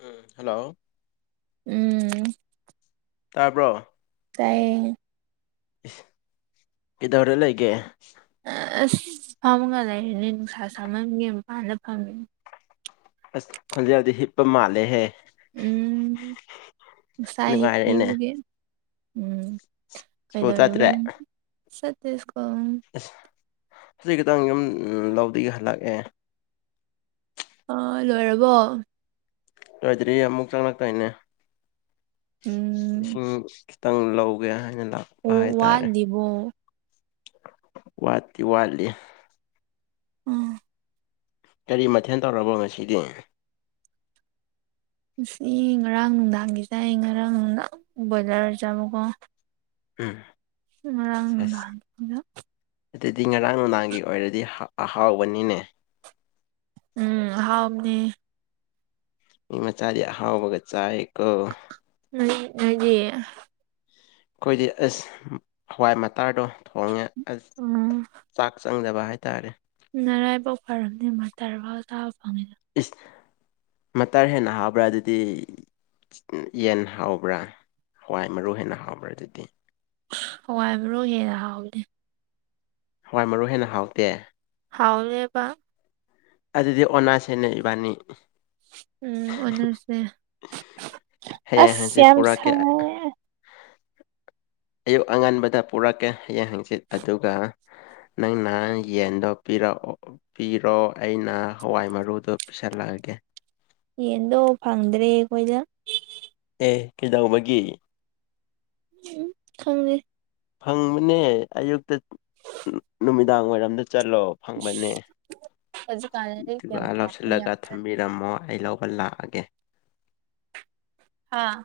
ꯎꯝ hello ꯎꯝ ꯇꯕ꯭ꯔꯣ ꯇꯥꯏꯌꯦ ꯀꯗꯧꯔ ꯂꯩꯒꯦ ꯑꯁ ꯐꯝꯒ ꯂꯩꯔꯅꯤ ꯅꯨꯡꯁꯥ ꯁꯥꯥꯃꯝꯒꯤ ꯃꯄꯥꯟꯗ ꯐꯝꯃꯤꯅꯤ ꯑꯁ ꯈꯣꯟꯖꯦꯜꯗꯤ ꯍꯤꯞꯄ ꯃꯥꯜꯂꯦꯍꯦ ꯎꯝ ꯉꯁꯥꯏ ꯅꯨꯡꯉꯥꯏꯔꯦꯅꯦ ꯍꯤꯞꯄꯤꯕꯒꯤ ꯎꯝ ꯁ꯭ꯀꯨꯜ ꯀꯩꯗꯧꯔꯤꯕ ꯆꯠꯇ꯭ꯔꯦ ꯅꯪ ꯆꯠꯇꯦ ꯁ꯭ꯀꯨꯜ ꯑꯁ ꯍꯧꯖꯤꯛ ꯈꯤꯇꯪ ꯌꯨꯝ ꯎꯝ ꯂꯧꯗꯩ ꯍꯜꯂꯛꯑꯦ ꯑꯥ ꯂꯣꯏꯔꯕꯣ ꯂꯣꯏꯗ꯭ꯔꯤ ꯑꯃꯨꯛ ꯆꯪꯂꯛꯇꯣꯏꯅꯦ ꯎꯝ ꯏꯁꯤꯡ ꯈꯤꯇꯪ ꯂꯧꯒꯦ ꯍꯥꯏꯅ ꯑꯣ ꯂꯥꯛꯄ ꯍꯥꯏꯇꯥꯔꯦ ꯋꯥꯠꯂꯤꯕꯣ ꯋꯥꯠꯇꯤ ꯋꯥꯠꯂꯤ ꯎꯝ ꯀꯔꯤ ꯃꯊꯦꯜ ꯇꯧꯔꯕꯣ ꯉꯁꯤꯗꯤ ꯉꯁꯤꯗꯤ ꯉꯔꯥꯡ ꯅꯨꯡꯗꯥꯡꯒꯤ ꯆꯥꯏ ꯉꯔꯥꯡ ꯅꯨꯡꯗꯥꯡ ꯕꯣꯏꯂ꯭ꯔ ꯆꯥꯕꯀꯣ ꯎꯝ ꯉꯔꯥꯡ ꯁꯦꯁ ꯅꯨꯡꯗꯥꯡꯒꯤꯅ ꯑꯗꯨꯗꯤ ꯉꯔꯥꯡ ꯅꯨꯡꯗꯥꯡꯒꯤ ꯑꯣꯏꯔꯗꯤ ꯍꯥꯎ ꯑꯍꯥꯎꯕꯅꯤꯅꯦ ꯎꯝ ꯑꯍꯥꯥꯎꯕꯅꯦ ꯃꯤ ꯃꯆꯥꯗꯤ ꯑꯍꯥꯎꯕꯒ ꯆꯥꯏꯌꯦ ꯀꯣ ꯂꯤꯛꯑꯗꯤ ꯑꯩꯈꯣꯏꯗꯤ ꯑꯁ ꯍꯋꯥꯏ ꯃꯇꯥ꯭ꯔꯗꯣ ꯊꯣꯡꯉꯦ ꯑꯁ ꯎꯝ ꯆꯥꯛ ꯆꯪꯗꯕ ꯍꯥꯏꯇꯥꯔꯦ ꯅꯔꯥꯏꯕꯛ ꯐꯔꯕꯅꯤ ꯃꯥꯇꯔ ꯐꯥꯎ ꯆꯥꯕ ꯐꯪꯉꯤ ꯏꯁ ꯃꯇꯔ ꯍꯦꯟꯅ ꯍꯥꯎꯕ꯭ꯔꯥ ꯑꯗꯨꯗꯤ ꯌꯦꯟ ꯍꯥꯎꯕ꯭ꯔꯥ ꯍꯋꯥꯏ ꯃꯔꯨ ꯍꯦꯟꯅ ꯍꯥꯎꯕ꯭ꯔꯥ ꯑꯗꯨꯗꯤ ꯍꯋꯥꯏ ꯃꯔꯨ ꯍꯦꯟꯅ ꯍꯥꯎꯕꯅꯦ ꯍꯋꯥꯏ ꯃꯔꯨ ꯍꯦꯟꯅ ꯍꯥꯎꯇꯦ ꯍꯥꯎꯋꯦꯕ ꯑꯗꯨꯗꯤ ꯑꯣꯟꯅꯥꯁꯦꯅꯦ ꯏꯕꯥꯅꯤ ꯎꯝ ꯑꯣꯟꯅꯁꯦ ꯍꯌꯦꯡ ꯑꯁ ꯍꯪꯆꯤꯠ ꯌꯥꯝ ꯄꯨꯔꯛꯀꯦ ꯁꯥꯏꯌꯦ ꯑꯌꯨꯛ ꯑꯉꯟꯕꯗ ꯄꯨꯔꯛꯀꯦ ꯍꯌꯦꯡ ꯍꯪꯆꯤꯠ ꯑꯗꯨꯒ [inaudible] ꯅꯪꯅ ꯌꯦꯟꯗꯣ ꯄꯤꯔꯛꯑꯣ ꯄꯤꯔꯣ ꯑꯩꯅ ꯍꯋꯥꯏ ꯃꯔꯨꯗꯣ ꯄꯤꯁꯜꯂꯛꯑꯒꯦ ꯌꯦꯟꯗꯣ ꯐꯪꯗ꯭ꯔꯦ ꯑꯩꯈꯣꯏꯗ ꯑꯦ ꯀꯩꯗꯧꯕꯒꯤ ꯎꯝ ꯈꯪꯗꯦ ꯐꯪꯕꯅꯦ ꯑꯌꯨꯛꯇ ꯅꯨꯃꯤꯗꯥꯡ ꯋꯥꯔꯝꯗ ꯆꯠꯂꯣ ꯐꯪꯕꯅꯦ ꯍꯧꯖꯤꯛꯀꯥꯟꯗꯗꯤ ꯑꯗꯨꯒ ꯌꯥꯝ ꯐꯥꯕ ꯌꯥꯝ ꯂꯧꯁꯤꯜꯂꯒ ꯆꯠ ꯊꯝꯕꯤꯔꯝꯃꯣ ꯑꯩ ꯂꯧꯕ ꯂꯥꯛꯑꯒꯦ ꯑꯥ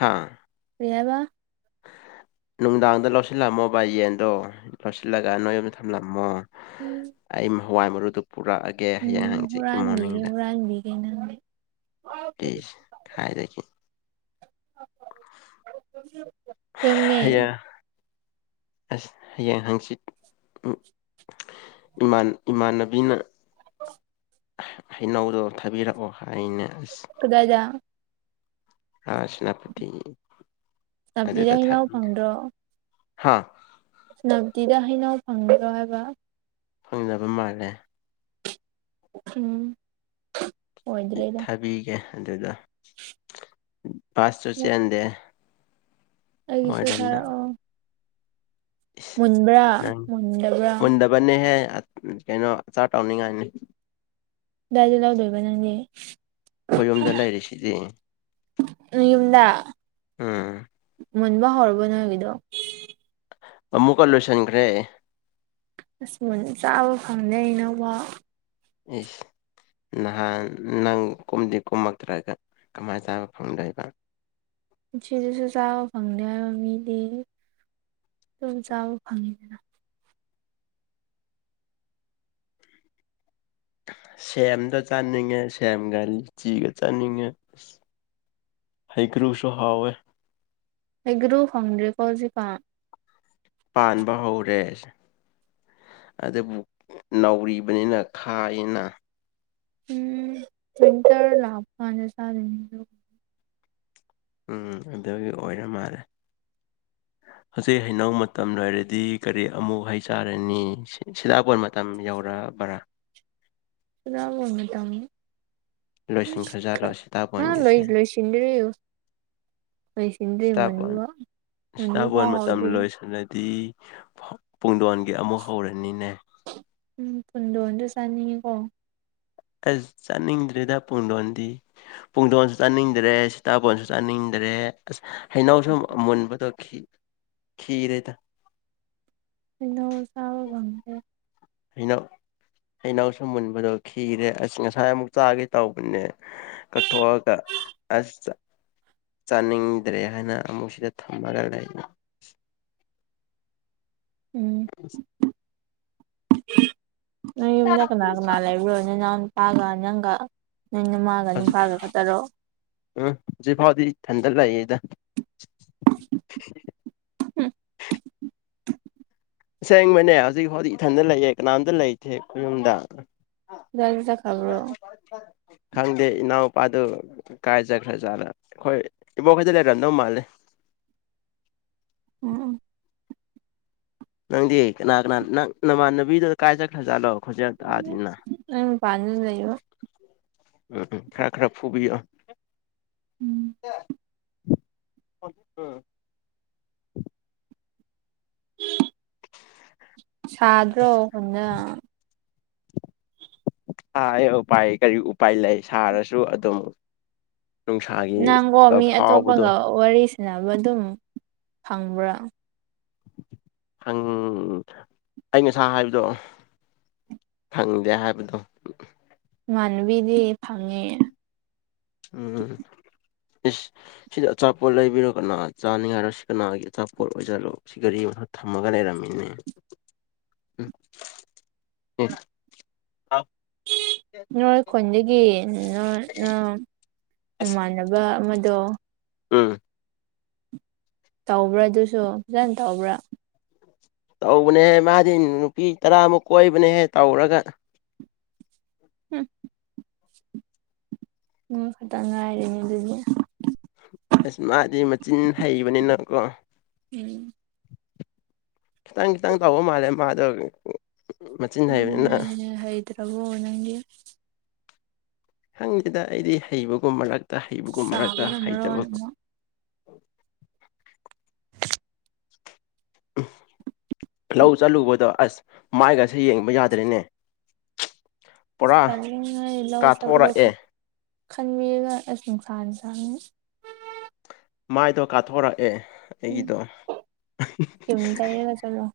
ꯍꯥꯥ ꯀꯩꯍꯥꯏꯕ ꯅꯨꯡꯗꯥꯡꯗ ꯂꯧꯁꯤꯜꯂꯝꯃꯣꯕ ꯌꯦꯟꯗꯣ ꯂꯧꯁꯤꯜꯂꯒ ꯅꯣꯏ ꯌꯨꯝꯗ ꯊꯝꯂꯝꯃꯣ ꯎꯝ ꯑꯩ ꯍꯋꯥꯏ ꯃꯔꯨꯗꯨ ꯄꯨꯔꯛꯑꯒꯦ ꯍꯌꯦꯡ ꯍꯪꯆꯠꯀꯤ ꯍꯨꯔꯥꯟꯕꯤꯒꯦ ꯃꯣꯔꯅꯤꯡꯗ ꯍꯨꯔꯥꯟꯕꯤꯒꯦ ꯅꯪꯒꯤ ꯏꯁ ꯍꯥꯏꯔꯒꯦ ꯌꯨꯝꯅꯦ ꯑꯁ ꯍꯌꯦꯡ ꯍꯪꯆꯤꯠ ꯏ ꯏꯃꯥꯟ ꯏꯃꯥꯟꯅꯕꯤꯅ ꯍꯩꯅꯧꯗꯣ ꯊꯥꯕꯤꯔꯛꯑꯣ ꯍꯥꯏꯅꯦ ꯑꯁ ꯀꯗꯥꯏꯗ ꯑꯥ ꯁꯅꯥꯄꯇꯤ ꯁꯦꯅꯥꯄꯇꯤꯗ ꯑꯗꯨꯗ ꯍꯩꯅꯧ ꯊꯕꯅꯤꯗ ꯍꯥ ꯁꯦꯅꯄꯇꯤꯗ ꯍꯩꯅꯧ ꯐꯪꯕ꯭ꯔꯣ ꯍꯥꯏꯕ ꯐꯪꯅꯕ ꯃꯥꯜꯂꯦ ꯎꯝ ꯑꯣꯏꯗ꯭ꯔꯦꯗ ꯊꯥꯕꯤꯒꯦ ꯑꯗꯨꯗ ꯕꯥꯁꯁꯨ ꯆꯦꯟꯗꯦ ꯑꯩꯒꯤꯁꯨ ꯊꯥꯔꯛꯑꯣ ꯪ ꯏꯁ ꯃꯨꯟꯕ꯭ꯔꯥ ꯅꯪ ꯃꯨꯟꯗꯕ꯭ꯔꯥ ꯃꯨꯟꯗꯕꯅꯦꯍꯦ ꯀꯩꯅꯣ ꯑꯆꯥꯔ ꯇꯧꯅꯤꯡꯉꯥꯏꯅꯤ ꯀꯗꯥꯏꯗ ꯂꯧꯗꯣꯏꯕ ꯅꯪꯗꯤ ꯑꯩ ꯌꯨꯝꯗ ꯂꯩꯔꯤꯁꯤꯗꯤ ꯎꯝ ꯌꯨꯝꯗ ꯃꯨꯟꯕ ꯍꯧꯔꯕꯣ ꯅꯣꯏꯒꯤꯗꯣ ꯑꯃꯨꯛꯀ ꯂꯣꯏꯁꯟꯒ꯭ꯔꯦ ꯑꯁ ꯃꯨꯟ ꯆꯥꯕ ꯐꯪꯗꯦ ꯍꯩꯅꯧꯕꯧ ꯏꯁ ꯅꯍꯥꯟ ꯅꯪ ꯀꯨꯝꯗꯤ ꯀꯨꯝꯃꯛꯇ꯭ꯔꯒ ꯀꯃꯥꯏꯅ ꯆꯥꯕ ꯐꯪꯗꯣꯏꯕ ꯁꯤꯗꯁꯨ ꯆꯥꯕ ꯐꯪꯗꯦ ꯍꯥꯏꯕ ꯃꯤꯗꯤ ꯇꯕꯨ ꯆꯥꯕ ꯐꯪꯉꯤꯗꯅ ꯁꯦꯝꯗꯣ ꯆꯥꯅꯤꯡꯉꯦ ꯁꯦꯝꯒꯥ ꯂꯤꯆꯤꯒ ꯆꯥꯅꯤꯡꯉꯦ ꯑꯁ ꯍꯩꯀ꯭ꯔꯨꯁꯨ ꯍꯥꯥꯎꯋꯦ ꯍꯩꯒ꯭ꯔꯨ ꯐꯪꯗ꯭ꯔꯦꯀꯣ ꯍꯧꯖꯤꯛꯀꯥꯟ ꯄꯥꯟꯕ ꯍꯧꯔꯦ ꯑꯗꯨꯕꯨ ꯅꯧꯔꯤꯕꯅꯤꯅ ꯈꯥꯏꯅ ꯎꯝ ꯋꯤꯟꯇꯔ ꯂꯥꯛꯕꯀꯥꯟꯗ ꯆꯥꯗꯣꯏꯅꯦ ꯗꯣ ꯎꯝ ꯑꯗꯨꯒꯤ ꯑꯣꯏꯔ ꯃꯥꯜꯂꯦ [inaudible] ꯍꯧꯖꯤꯛ ꯍꯩꯅꯧ ꯃꯇꯝ ꯂꯣꯏꯔꯗꯤ ꯀꯔꯤ ꯑꯃꯨꯛ ꯍꯩ ꯆꯥꯔꯅꯤ ꯁꯤ ꯁꯤꯗꯥꯄꯣꯟ ꯃꯇꯝ ꯌꯧꯔ ꯕꯔ [unintelligible] ꯂꯣꯏꯁꯤꯟꯈ꯭ꯔꯖꯥꯠꯂꯣ ꯍꯥ ꯂꯣꯏ ꯁꯤꯇꯥꯕꯣꯟꯒꯤꯁꯦ ꯂꯣꯏꯁꯤꯗꯔꯤ ꯂꯣꯏꯁꯤꯟꯗ꯭ꯔꯤ ꯁꯤꯇꯥꯕꯣꯟ ꯃꯨꯟꯕ ꯃꯨꯟꯕꯐꯥꯎ ꯍꯧꯗ꯭ꯔꯤꯍꯦ ꯗꯤ ꯄꯨꯡꯗꯣꯟꯒꯤ ꯑꯃꯨꯛ ꯍꯧꯔꯅꯤꯅꯦ ꯎꯝ ꯄꯨꯟꯗꯣꯟꯗꯣ ꯆꯥꯅꯤꯡꯉꯤꯀꯣ ꯑꯁ ꯆꯥꯅꯤꯡꯗ꯭ꯔꯦꯗ ꯄꯨꯡꯗꯣꯟꯗꯤ ꯄꯨꯡꯗꯣꯟꯁꯨ ꯆꯥꯅꯤꯡꯗ꯭ꯔꯦ ꯁꯤꯇꯥꯕꯣꯟꯁꯨ ꯆꯥꯅꯤꯡꯗ꯭ꯔꯦ ꯔꯦ ꯑꯁ ꯍꯩꯅꯧꯁꯨ ꯃꯨꯟꯕꯗꯣ ꯈꯤ ꯈꯤꯔꯦꯗ ꯍꯩꯅꯧ ꯆꯥꯕ ꯉꯝꯗ꯭ꯔꯦ ꯍꯩꯅꯧ ꯍꯩꯅꯧꯁꯨꯨ ꯃꯨꯟꯕꯗꯣ ꯈꯤꯔꯦ ꯑꯁ ꯉꯁꯥꯏ ꯑꯃꯨꯛ ꯆꯥꯒꯦ ꯇꯧꯕꯅꯦ ꯀꯛꯊꯣꯛꯑꯒ ꯑꯁ ꯆꯥꯅꯤꯡꯗ꯭ꯔꯦ ꯍꯥꯏꯅ ꯑꯃꯨꯛ ꯁꯤꯗ ꯊꯝꯃꯒ ꯂꯩ ꯎꯝ [inaudible] ꯅꯣꯏ ꯌꯨꯝꯗ ꯀꯅꯥ ꯀꯅꯥ ꯂꯩꯕ꯭ꯔꯣ ꯅꯅꯥꯎꯅꯨꯄꯥꯒ ꯅꯪꯒ ꯅꯣꯏ ꯅꯃꯥꯒ ꯍꯧꯖꯤꯛ ꯅꯨꯄꯥꯒ ꯈꯛꯇꯔꯣ ꯎꯝ ꯍꯧꯖꯤꯛꯐꯥꯎꯗꯤ ꯏꯊꯟꯗ ꯂꯩꯌꯦꯗ ꯍꯨꯝ ꯁꯦꯡꯕꯅꯦ ꯍꯧꯖꯤꯛꯐꯥꯎꯗꯤ ꯏꯊꯟꯇ ꯂꯩꯌꯦ ꯀꯅꯥꯝꯇ ꯂꯩꯇꯦ ꯈꯣꯏꯌꯨꯝꯗ ꯅꯪꯗꯤ ꯆꯠꯈꯕ꯭ꯔꯣ ꯈꯪꯗꯦ ꯏꯅꯥꯎꯄꯥꯗꯨ ꯀꯥꯏ ꯆꯠꯈ꯭ꯔꯖꯥꯠꯂ ꯑꯩꯈꯣꯏ ꯏꯕꯣꯛꯈꯣꯏꯗ ꯂꯩꯔꯝꯗꯧ ꯃꯥꯜꯂꯦ ꯎꯝ ꯅꯪꯗꯤ ꯀꯅꯥ ꯀꯅꯥ ꯅꯪ ꯅꯃꯥꯟꯅꯕꯤꯗꯨ ꯀꯥꯏ ꯆꯠꯈ꯭ꯔꯖꯥꯠꯅꯣ ꯈꯣꯖꯥꯜ ꯇꯥꯗꯦꯅ ꯅꯪ ꯃꯄꯥꯟꯗ ꯂꯩꯕ ꯎꯝ ꯎꯝ ꯈꯔ ꯈꯔ ꯐꯨꯕꯤꯌꯣ ꯎꯝ [unintelligible] ꯁꯥꯗ꯭ꯔꯣ ꯈꯨꯟꯗꯥ ꯁꯥꯏꯌꯦ ꯎꯄꯥꯏ ꯀꯔꯤ ꯎꯄꯥꯏ ꯂꯩ ꯁꯥꯔꯁꯨ ꯑꯗꯨꯝ ꯅꯨꯡꯁꯥꯒꯤ ꯅꯪꯒꯣ ꯃꯤ ꯐꯥꯎꯕꯗꯣ ꯑꯇꯣꯞꯄꯒ ꯋꯥꯔꯤ ꯁꯟꯅꯕ ꯑꯗꯨꯝ ꯐꯪꯕ꯭ꯔꯥ ꯐꯪ ꯑꯩ ꯉꯁꯥ ꯍꯥꯏꯕꯗꯣ ꯐꯪꯗꯦ ꯍꯥꯏꯕꯗꯣ ꯏꯃꯥꯟꯅꯕꯤꯗꯤ ꯐꯪꯉꯦ ꯎꯝ ꯏꯁ ꯁꯤꯗꯤ ꯑꯆꯥꯄꯣꯠ ꯂꯩꯕꯤꯔꯣ ꯀꯅꯥ ꯆꯥꯅꯤꯡꯉꯥꯏꯔ ꯁꯤ ꯀꯅꯥꯒꯤ ꯑꯆꯥꯄꯣꯠ ꯑꯣꯏꯖꯥꯠꯂꯣ ꯁꯤ ꯒꯥꯔꯤ ꯊꯝꯃꯒ ꯂꯩꯔꯝꯃꯦꯅꯦ [unintelligible] ꯅꯣꯏ ꯈꯨꯟꯗꯤ ꯒꯤ ꯅꯣꯏ ꯅꯣꯏ ꯑꯁ ꯅꯃꯥꯟꯅꯕ ꯑꯃꯗꯣ ꯎꯝ ꯇꯧꯕ꯭ꯔꯥ ꯑꯗꯨꯁꯨ ꯐꯖꯅ ꯇꯧꯕ꯭ꯔꯥ ꯇꯧꯕꯅꯦꯍꯦ ꯃꯥꯗꯤ ꯅꯨꯄꯤ ꯇꯔꯥꯃꯨꯛ ꯀꯣꯏꯕꯅꯦꯍꯦ ꯇꯧꯔꯒ ꯍꯨꯝ ꯅꯣꯏ ꯈꯛꯇ ꯉꯥꯏꯔꯦꯅꯦ ꯑꯗꯨꯗꯤ ꯑꯁ ꯃꯥꯗꯤ ꯃꯆꯤꯟ ꯍꯩꯕꯅꯤꯅꯥ ꯀꯣ ꯎꯝ ꯈꯤꯇꯪ ꯈꯤꯇꯪ ꯇꯧꯕ ꯃꯥꯜꯂꯦ ꯃꯥꯗꯣ ꯃꯆꯤꯟ ꯍꯩꯕꯅꯤꯅ ꯎꯝ ꯍꯩꯇ꯭ꯔꯕꯣ ꯅꯪꯗꯤ ꯍꯪꯗꯦꯗ ꯑꯩꯗꯤ ꯍꯩꯕꯒꯨꯝ ꯃꯔꯛꯇ ꯍꯩꯕꯒꯨꯝ ꯃꯔꯛꯇ ꯆꯥꯕꯅ ꯃꯔꯣꯟ ꯍꯩꯇꯕ ꯑꯃ [inaudible] ꯂꯧ ꯆꯠꯂꯨꯕꯗꯣ ꯑꯁ ꯃꯥꯏꯒꯥꯁꯦ ꯌꯦꯡꯕ ꯌꯥꯗ꯭ꯔꯦꯅꯦ ꯄꯨꯔꯥ ꯆꯥꯅꯤꯡꯉꯩ ꯂꯧ ꯆꯠꯄꯗꯣ ꯀꯥꯊꯣꯔꯛꯑꯦ ꯈꯟꯕꯤꯔꯒ ꯑꯁ ꯅꯨꯡꯁꯥꯅꯤ ꯗꯅꯤ ꯃꯥꯏꯗꯣ ꯀꯥꯊꯣꯔꯛꯑꯦ ꯎꯝ ꯑꯩꯒꯤꯗꯣ ꯀ꯭ꯔꯤꯝ ꯇꯩꯔꯒ ꯆꯠꯂꯣ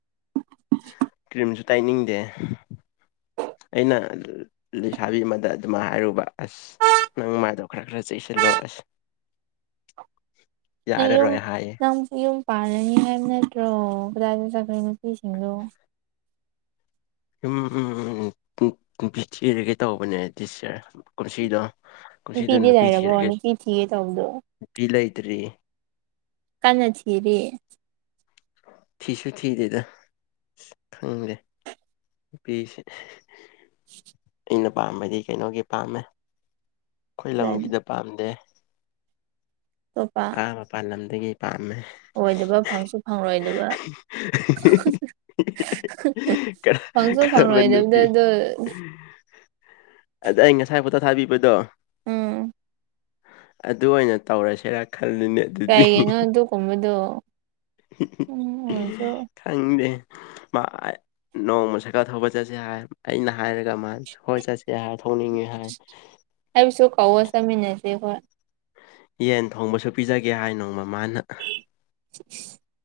ꯀ꯭ꯔꯤꯝꯁꯨ ꯇꯩꯅꯤꯡꯗꯦ [inaudible] ꯑꯩꯅ ꯂꯩꯁꯥꯕꯤ ꯑꯃꯗ ꯑꯗꯨꯃꯥꯏ ꯍꯥꯏꯔꯨꯕ ꯑꯁ ꯅꯪ ꯃꯥꯏꯗꯣ ꯈꯔ ꯈꯔ ꯆꯦꯛꯁꯤꯜꯂꯣ ꯑꯁ [inaudible] ꯅꯪ ꯌꯨꯝ ꯌꯥꯔꯔꯣꯏ ꯍꯥꯏꯌꯦ ꯅꯪ ꯌꯨꯝ ꯄꯥꯔꯅꯤ ꯍꯥꯏꯕ ꯅꯠꯇ꯭ꯔꯣ ꯀꯗꯥꯏꯗ ꯖꯒꯩ ꯅꯨꯄꯤꯁꯤꯡꯗꯣ ꯎꯝ ꯎꯝ ꯎꯝ ꯅꯨꯄꯤ ꯊꯤꯔꯒꯦ ꯇꯧꯕꯅꯦ ꯗꯤꯁ ꯌꯥꯔ ꯀꯨꯝꯁꯤꯗꯣ ꯀꯨꯝꯁꯤꯗꯣ ꯅꯨꯄꯤꯗꯤ ꯅꯨꯄꯤ ꯂꯩꯔꯕꯣ ꯊꯤꯔꯒꯦ ꯅꯨꯄꯤ ꯊꯤꯒꯦ ꯇꯧꯕꯗꯣ ꯅꯨꯄꯤ ꯂꯩꯇꯔꯤ ꯀꯟꯅ ꯊꯤꯔꯤ ꯊꯤꯁꯨ ꯊꯤꯗꯦꯗꯥ ꯈꯪꯗꯦ ꯅꯨꯄꯤꯁꯦ ꯑꯩꯅ ꯄꯥꯝꯕꯗꯤ ꯀꯩꯅꯣꯒꯤ ꯄꯥꯝꯃꯦ ꯈꯣꯏ ꯂꯝꯒꯤꯗ ꯄꯥꯝꯗꯦ ꯑꯇꯣꯞꯄ ꯑꯥ ꯃꯄꯥꯟ ꯂꯝꯗꯒꯤ ꯄꯥꯝꯃꯦ ꯑꯣꯏꯗꯕ ꯐꯪꯁꯨ ꯐꯪꯂꯣꯏꯗꯕ ꯍꯥ ꯍꯥ ꯀꯔ ꯐꯪꯁꯨ ꯀꯔꯝꯕ ꯐꯪꯂꯔꯣꯏꯗꯕꯗꯣ ꯅꯨꯄꯤ ꯑꯗꯣ ꯑꯗ ꯑꯩ ꯉꯁꯥꯏ ꯐꯣꯇꯣ ꯊꯥꯕꯤꯕꯗꯣ ꯎꯝ ꯑꯗꯨ ꯑꯣꯏꯅ ꯇꯧꯔꯁꯤꯔꯥ ꯈꯜꯂꯤꯅꯦ ꯀꯥꯥꯏꯒꯤꯅꯣ ꯑꯗꯨ ꯒꯨꯝꯕꯗꯣ ꯍꯤ ꯍꯤ ꯈꯪꯗꯦ ꯃꯥ ꯑꯥꯏ ꯅꯣꯡꯃ ꯁꯥꯏꯀꯜ ꯊꯧꯕ ꯆꯠꯁꯦ ꯍꯥꯏ ꯑꯩꯅ ꯍꯥꯏꯔꯒ ꯃꯥ ꯍꯣꯏ ꯆꯠꯁꯦ ꯍꯥꯏ ꯊꯧꯅꯤꯡꯉꯤ ꯍꯥꯏ ꯑꯩꯕꯨꯁꯨ ꯀꯧꯑꯣ ꯆꯠꯃꯤꯟꯅꯁꯦ ꯍꯣꯏ ꯌꯦꯟ ꯊꯣꯡꯕꯁꯨ ꯄꯤꯖꯒꯦ ꯍꯥꯏꯅꯣ ꯃꯃꯥꯅ [inaudible]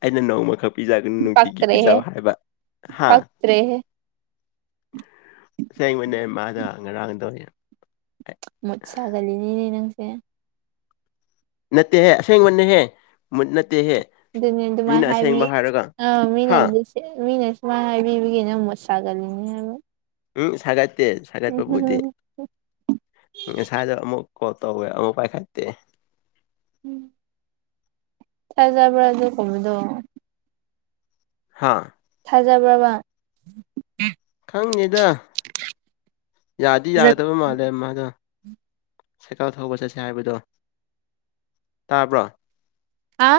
ꯑꯩꯅ ꯅꯣꯡꯃ ꯈꯛ ꯄꯤꯖꯥꯒ ꯅꯨꯡꯇꯤꯒꯤ ꯄꯤꯖꯥ ꯄꯛꯇ꯭ꯔꯦꯍꯦ ꯍꯥꯏꯕ ꯍꯥ ꯄꯛꯇ꯭ꯔꯦꯍꯦ ꯑꯁꯦꯡꯕꯅꯦ ꯃꯗꯣ ꯉꯔꯥꯡꯗꯣ ꯃꯨꯠ ꯁꯥꯒꯜꯂꯤꯅꯤꯅꯦ ꯅꯪꯁꯦ ꯅꯠꯇꯦ ꯍꯦ ꯑꯁꯦꯡꯕꯅꯦ ꯍꯦ ꯃꯨꯠ ꯅꯠ ꯑꯗꯨꯅꯤ ꯑꯗꯨꯃꯥꯏ ꯍꯥꯏꯕꯤ ꯑꯥ ꯃꯤꯅ ꯍꯥ ꯑꯗꯨꯁꯦ ꯃꯤꯅ ꯋꯥ ꯍꯥꯏꯕꯤꯕꯒꯤ ꯅꯪ ꯃꯨꯠ ꯁꯥꯒꯜꯂꯤꯅꯦ ꯍꯥꯏꯕ ꯎꯝ ꯁꯥꯒꯠꯇꯦ ꯁꯥꯒꯠꯄꯕꯨꯗꯤ ꯉꯁꯥꯏꯗ ꯑꯃꯨꯛ ꯀꯣꯜ ꯇꯧꯋꯦ ꯑꯃꯨꯛ ꯄꯥꯏꯈꯠꯇꯦ ꯐꯖꯕ꯭ꯔꯥ ꯑꯗꯨꯒꯨꯝꯕꯗꯣ ꯍꯥꯥ ꯐꯖꯕ꯭ꯔꯥꯕ ꯈꯪꯅꯤꯗ ꯌꯥꯗꯤ ꯌꯥꯒꯗꯕ ꯃꯥꯜꯂꯦ ꯃꯥꯗꯣ ꯁꯦꯛꯀꯜ ꯊꯧꯕ ꯆꯠꯁꯦ ꯍꯥꯏꯕꯗꯣ ꯇꯥꯕ꯭ꯔꯣ ꯍꯥ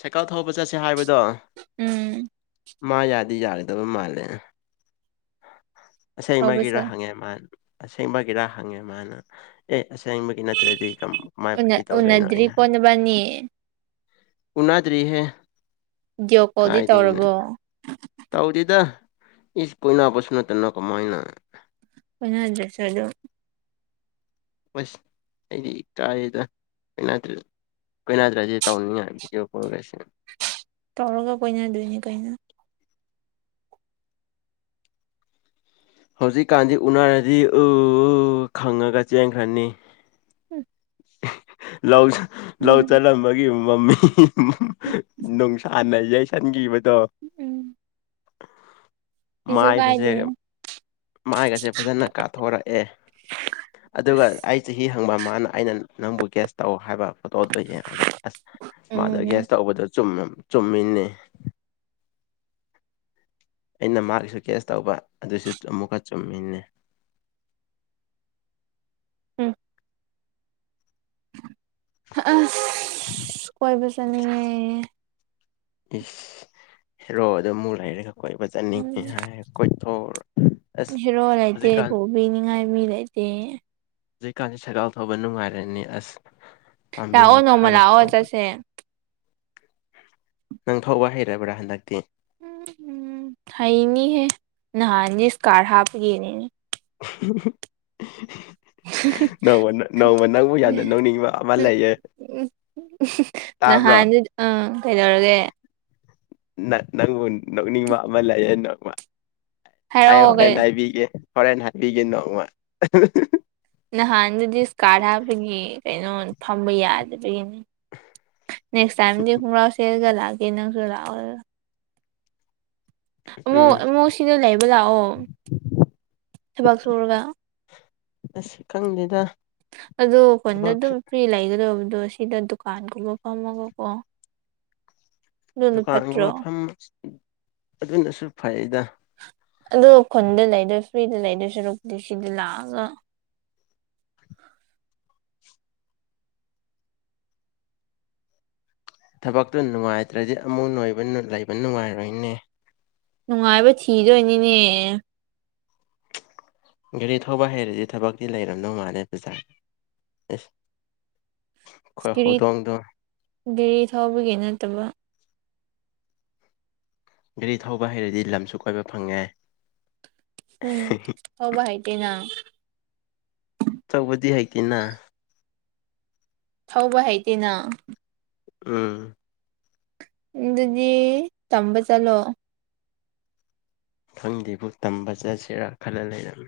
ꯁꯥꯏꯀꯜ ꯊꯧꯕ ꯆꯠꯁꯦ ꯍꯥꯏꯕꯗꯣ ꯎꯝ ꯃꯥ ꯌꯥꯗꯤ ꯌꯥꯒꯗꯕ ꯃꯥꯜꯂꯦ ꯇꯧꯕ ꯑꯁꯦꯡꯕꯒꯤꯔ ꯆꯠ ꯍꯪꯉꯦ ꯃꯥꯅ ꯑꯁꯦꯡꯕꯒꯤꯔ ꯍꯪꯉꯦ ꯃꯥꯅ ꯑꯦ ꯑꯁꯦꯡꯕꯒꯤ ꯅꯠꯇ꯭ꯔꯗꯤ ꯀꯝ ꯀꯃꯥꯏ ꯐꯥꯒꯤ ꯇꯧꯗꯣꯏꯅꯣ ꯑꯩꯅ ꯎꯅꯗ꯭ꯔꯤꯀꯣ ꯍꯥꯏ ꯅꯕꯥꯅꯤ ꯎꯅꯗ꯭ꯔꯤ ꯍꯦ ꯚꯗꯤꯑꯣ ꯀꯣꯜꯗꯤ ꯇꯧꯔꯕꯣ ꯇꯧꯗꯦꯗ ꯏꯁ ꯀꯣꯏꯅꯥꯕꯁꯨ ꯅꯠꯇꯅ ꯀꯃꯥꯏꯅ ꯀꯣꯢꯅꯗꯗ꯭ꯔꯥꯁꯨ ꯑꯁ ꯑꯩꯗꯤ ꯀꯥꯏꯌꯦꯗ ꯀꯣꯢꯅꯗ꯭ꯔ ꯀꯣꯏꯅꯥꯗ꯭ꯔꯁꯤ ꯇꯧꯅꯤꯉ ꯍꯥꯏ ꯚꯤꯗꯤꯌꯣ ꯀꯣꯜꯒꯁꯦ ꯇꯧꯔꯒ ꯀꯣꯢꯅ ꯗꯨꯏꯅꯤ ꯀꯩꯅꯣ ꯍꯧꯖꯤꯛꯀꯥꯟꯗꯤ ꯎꯅꯔꯗꯤ ꯎ ꯎ ꯈꯪꯉꯒ ꯆꯦꯟꯈ꯭ꯔꯅꯤ ꯂꯧ ꯂꯧ ꯎꯝ ꯆꯠꯂꯝꯕꯒꯤ ꯃꯃꯤ ꯅꯨꯡꯁꯥꯅ ꯌꯩꯁꯟꯈꯤꯕ ꯎꯝ ꯀꯤꯁꯨ ꯃꯥꯏꯕꯁꯦ ꯀꯥꯏꯗꯦꯅꯦ ꯃꯥꯏꯒꯁꯦ ꯐꯖꯅ ꯀꯥꯊꯣꯔꯛꯑꯦ ꯑꯗꯨꯒ ꯑꯩ ꯆꯍꯤ ꯈꯪꯕ ꯃꯥꯅ ꯑꯩꯅ ꯅꯪꯕꯨ ꯒ꯭ꯌꯥꯁ ꯇꯧ ꯍꯥꯏꯕ ꯐꯣꯇꯣꯗꯣ ꯌꯦꯡꯉꯒ ꯑꯁ ꯃꯥꯗꯣ ꯎꯝ ꯒ꯭ꯌꯥꯁ ꯇꯧꯕꯗ ꯆꯨꯝꯃꯦ ꯆꯨꯝꯃꯤꯅꯦ ꯑꯩꯅ ꯃꯥꯒꯤꯁꯨ ꯀꯦꯁ ꯇꯧꯕ ꯑꯗꯨꯁꯨ ꯑꯃꯨꯛꯀ ꯆꯨꯝꯃꯤꯅꯦ ꯎꯝ ꯑꯁ ꯀꯣꯏꯕ ꯆꯠꯅꯤꯡꯒꯦ ꯏꯁ ꯍꯤꯔꯣꯗꯣ ꯑꯃꯨꯛ ꯂꯩꯔꯒ ꯀꯣꯏꯕ ꯆꯠꯅꯤꯡꯉꯦ ꯎꯝ ꯍꯥꯏꯔ ꯀꯣꯏꯊꯣꯎꯔꯣ ꯍꯦꯔꯣ ꯂꯩꯇꯦ ꯄꯨꯣꯕꯤ ꯅꯤꯡꯉꯥꯏ ꯃꯤ ꯂꯩꯇꯦ ꯍꯧꯖꯤꯛ ꯀꯥꯟꯁꯤ ꯁꯥꯏꯀꯜ ꯊꯧꯕ ꯅꯨꯡꯉꯥꯏꯔꯅꯤ ꯑꯁ ꯄꯥꯝꯕꯤ ꯂꯥꯛꯑꯣ ꯅꯣꯡꯃ ꯃꯈꯥꯗ ꯂꯥꯛꯑꯣ ꯊꯧꯕꯗꯣ ꯆꯠꯁꯦ ꯅꯪ ꯊꯧꯕ ꯍꯩꯔꯕ꯭ꯔꯥ ꯍꯟꯗꯛꯇꯤ ꯎꯝ ꯍꯨ ꯍꯩꯅꯤꯍꯦ ꯅꯍꯥꯟꯅꯤ ꯁꯀꯥꯠ ꯍꯥꯄꯀꯦꯅꯦꯅꯤ ꯍꯨꯝ ꯍꯨꯝ ꯍꯨ ꯅꯣꯃ ꯅꯣꯡꯃ ꯅꯪꯕꯨ ꯌꯥꯝꯅ ꯅꯣꯛꯅꯤꯡꯕ ꯑꯃ ꯂꯩꯌꯦ ꯎ ꯇꯥꯕ꯭ꯔꯣ ꯅꯍꯥꯟꯗꯨ ꯑ ꯀꯩꯗꯧꯔꯒꯦ ꯅ ꯅꯪꯕꯨ ꯅꯣꯛꯅꯤꯡꯕ ꯑꯃ ꯂꯩꯌꯦ ꯅꯣꯡꯃ ꯑꯩ ꯍꯥꯏꯔꯛꯑꯣ ꯍꯣꯔꯦꯟ ꯀꯩ ꯍꯥꯏꯕꯤꯒꯦ ꯍꯣꯔꯦꯟ ꯍꯥꯏꯕꯤꯒꯦ ꯅꯣꯡꯃ ꯅꯍꯥꯟꯗꯨꯗꯤ ꯏꯁꯀꯥꯠ ꯍꯥꯞꯕꯒꯤ ꯀꯩꯅꯣ ꯐꯝꯕ ꯌꯥꯗꯕꯒꯤꯅꯤ ꯅꯦꯛꯁ ꯇꯥꯌꯝꯗꯤ ꯈꯪꯒ꯭ꯔꯥꯎ ꯁꯦꯠꯂꯒ ꯂꯛꯀꯦ ꯅꯨꯁꯨ ꯂꯥꯎꯗꯅ ꯑꯃꯨꯛ ꯎꯝ ꯑꯃꯨꯛ ꯁꯤꯗ ꯂꯩꯕ ꯂꯥꯛꯑꯣ ꯊꯕꯛ ꯁꯨꯔꯒ ꯑꯁ ꯈꯪꯗꯦꯗ ꯑꯗꯨ ꯀꯟꯗꯣ ꯊꯕꯛ ꯑꯗꯨꯝ ꯐ꯭ꯔꯤ ꯂꯩꯒꯗꯕ ꯑꯗꯣ ꯁꯤꯗ ꯗꯨꯀꯥꯟꯒꯨꯝꯕ ꯐꯝꯃꯒꯀꯣ ꯑꯗꯨꯅ ꯐꯠꯇ꯭ꯔꯣ ꯗꯨꯀꯥꯟꯒꯨꯝꯕ ꯐꯝ ꯑꯗꯨꯅꯁꯨ ꯐꯩꯌꯦꯗ ꯑꯗꯣ ꯈꯨꯟꯗ ꯂꯩꯗꯣꯏ ꯐ꯭ꯔꯤꯗ ꯂꯩꯗꯣꯏ ꯁꯔꯨꯛꯄꯨꯗꯤ ꯁꯤꯗꯤ ꯂꯥꯛꯑꯒ ꯊꯕꯛꯇꯨ ꯅꯨꯡꯉꯥꯏꯇ꯭ꯔꯗꯤ ꯑꯃꯨꯛ ꯅꯣꯏꯕ ꯂꯩꯕ ꯅꯨꯡꯉꯥꯏꯔꯣꯏꯅꯦ ꯅꯨꯡꯉꯥꯏꯕ ꯊꯤꯗꯣꯏꯅꯤꯅꯦ ꯒꯥꯔꯤ ꯊꯧꯕ ꯍꯩꯔꯗꯤ ꯊꯕꯛꯇꯤ ꯂꯩꯔꯝꯗꯧ ꯃꯥꯜꯂꯦ ꯑꯗꯨꯗ ꯑꯦ ꯁ꯭ꯄꯤꯔꯤꯠ ꯒꯦꯔꯤ ꯊꯧꯕꯒꯤ ꯅꯠꯇꯕ ꯒꯥꯔꯤ ꯊꯧꯕ ꯍꯩꯔꯗꯤ ꯂꯝꯁꯨ ꯀꯣꯏꯕ ꯐꯪꯉꯦ ꯎꯝ ꯊꯧꯕ ꯍꯩꯇꯦꯅꯥ ꯑꯆꯧꯕꯗꯤ ꯍꯩꯇꯦꯅ ꯊꯧꯕ ꯍꯩꯇꯦꯅ ꯎꯝ ꯑꯗꯨꯗꯤ ꯇꯝꯕ ꯆꯠꯂꯣ ꯈꯪꯗꯦꯕꯨ ꯇꯝꯕ ꯆꯠꯁꯤꯔꯥ ꯈꯜꯂ ꯂꯩꯔꯝꯃꯤ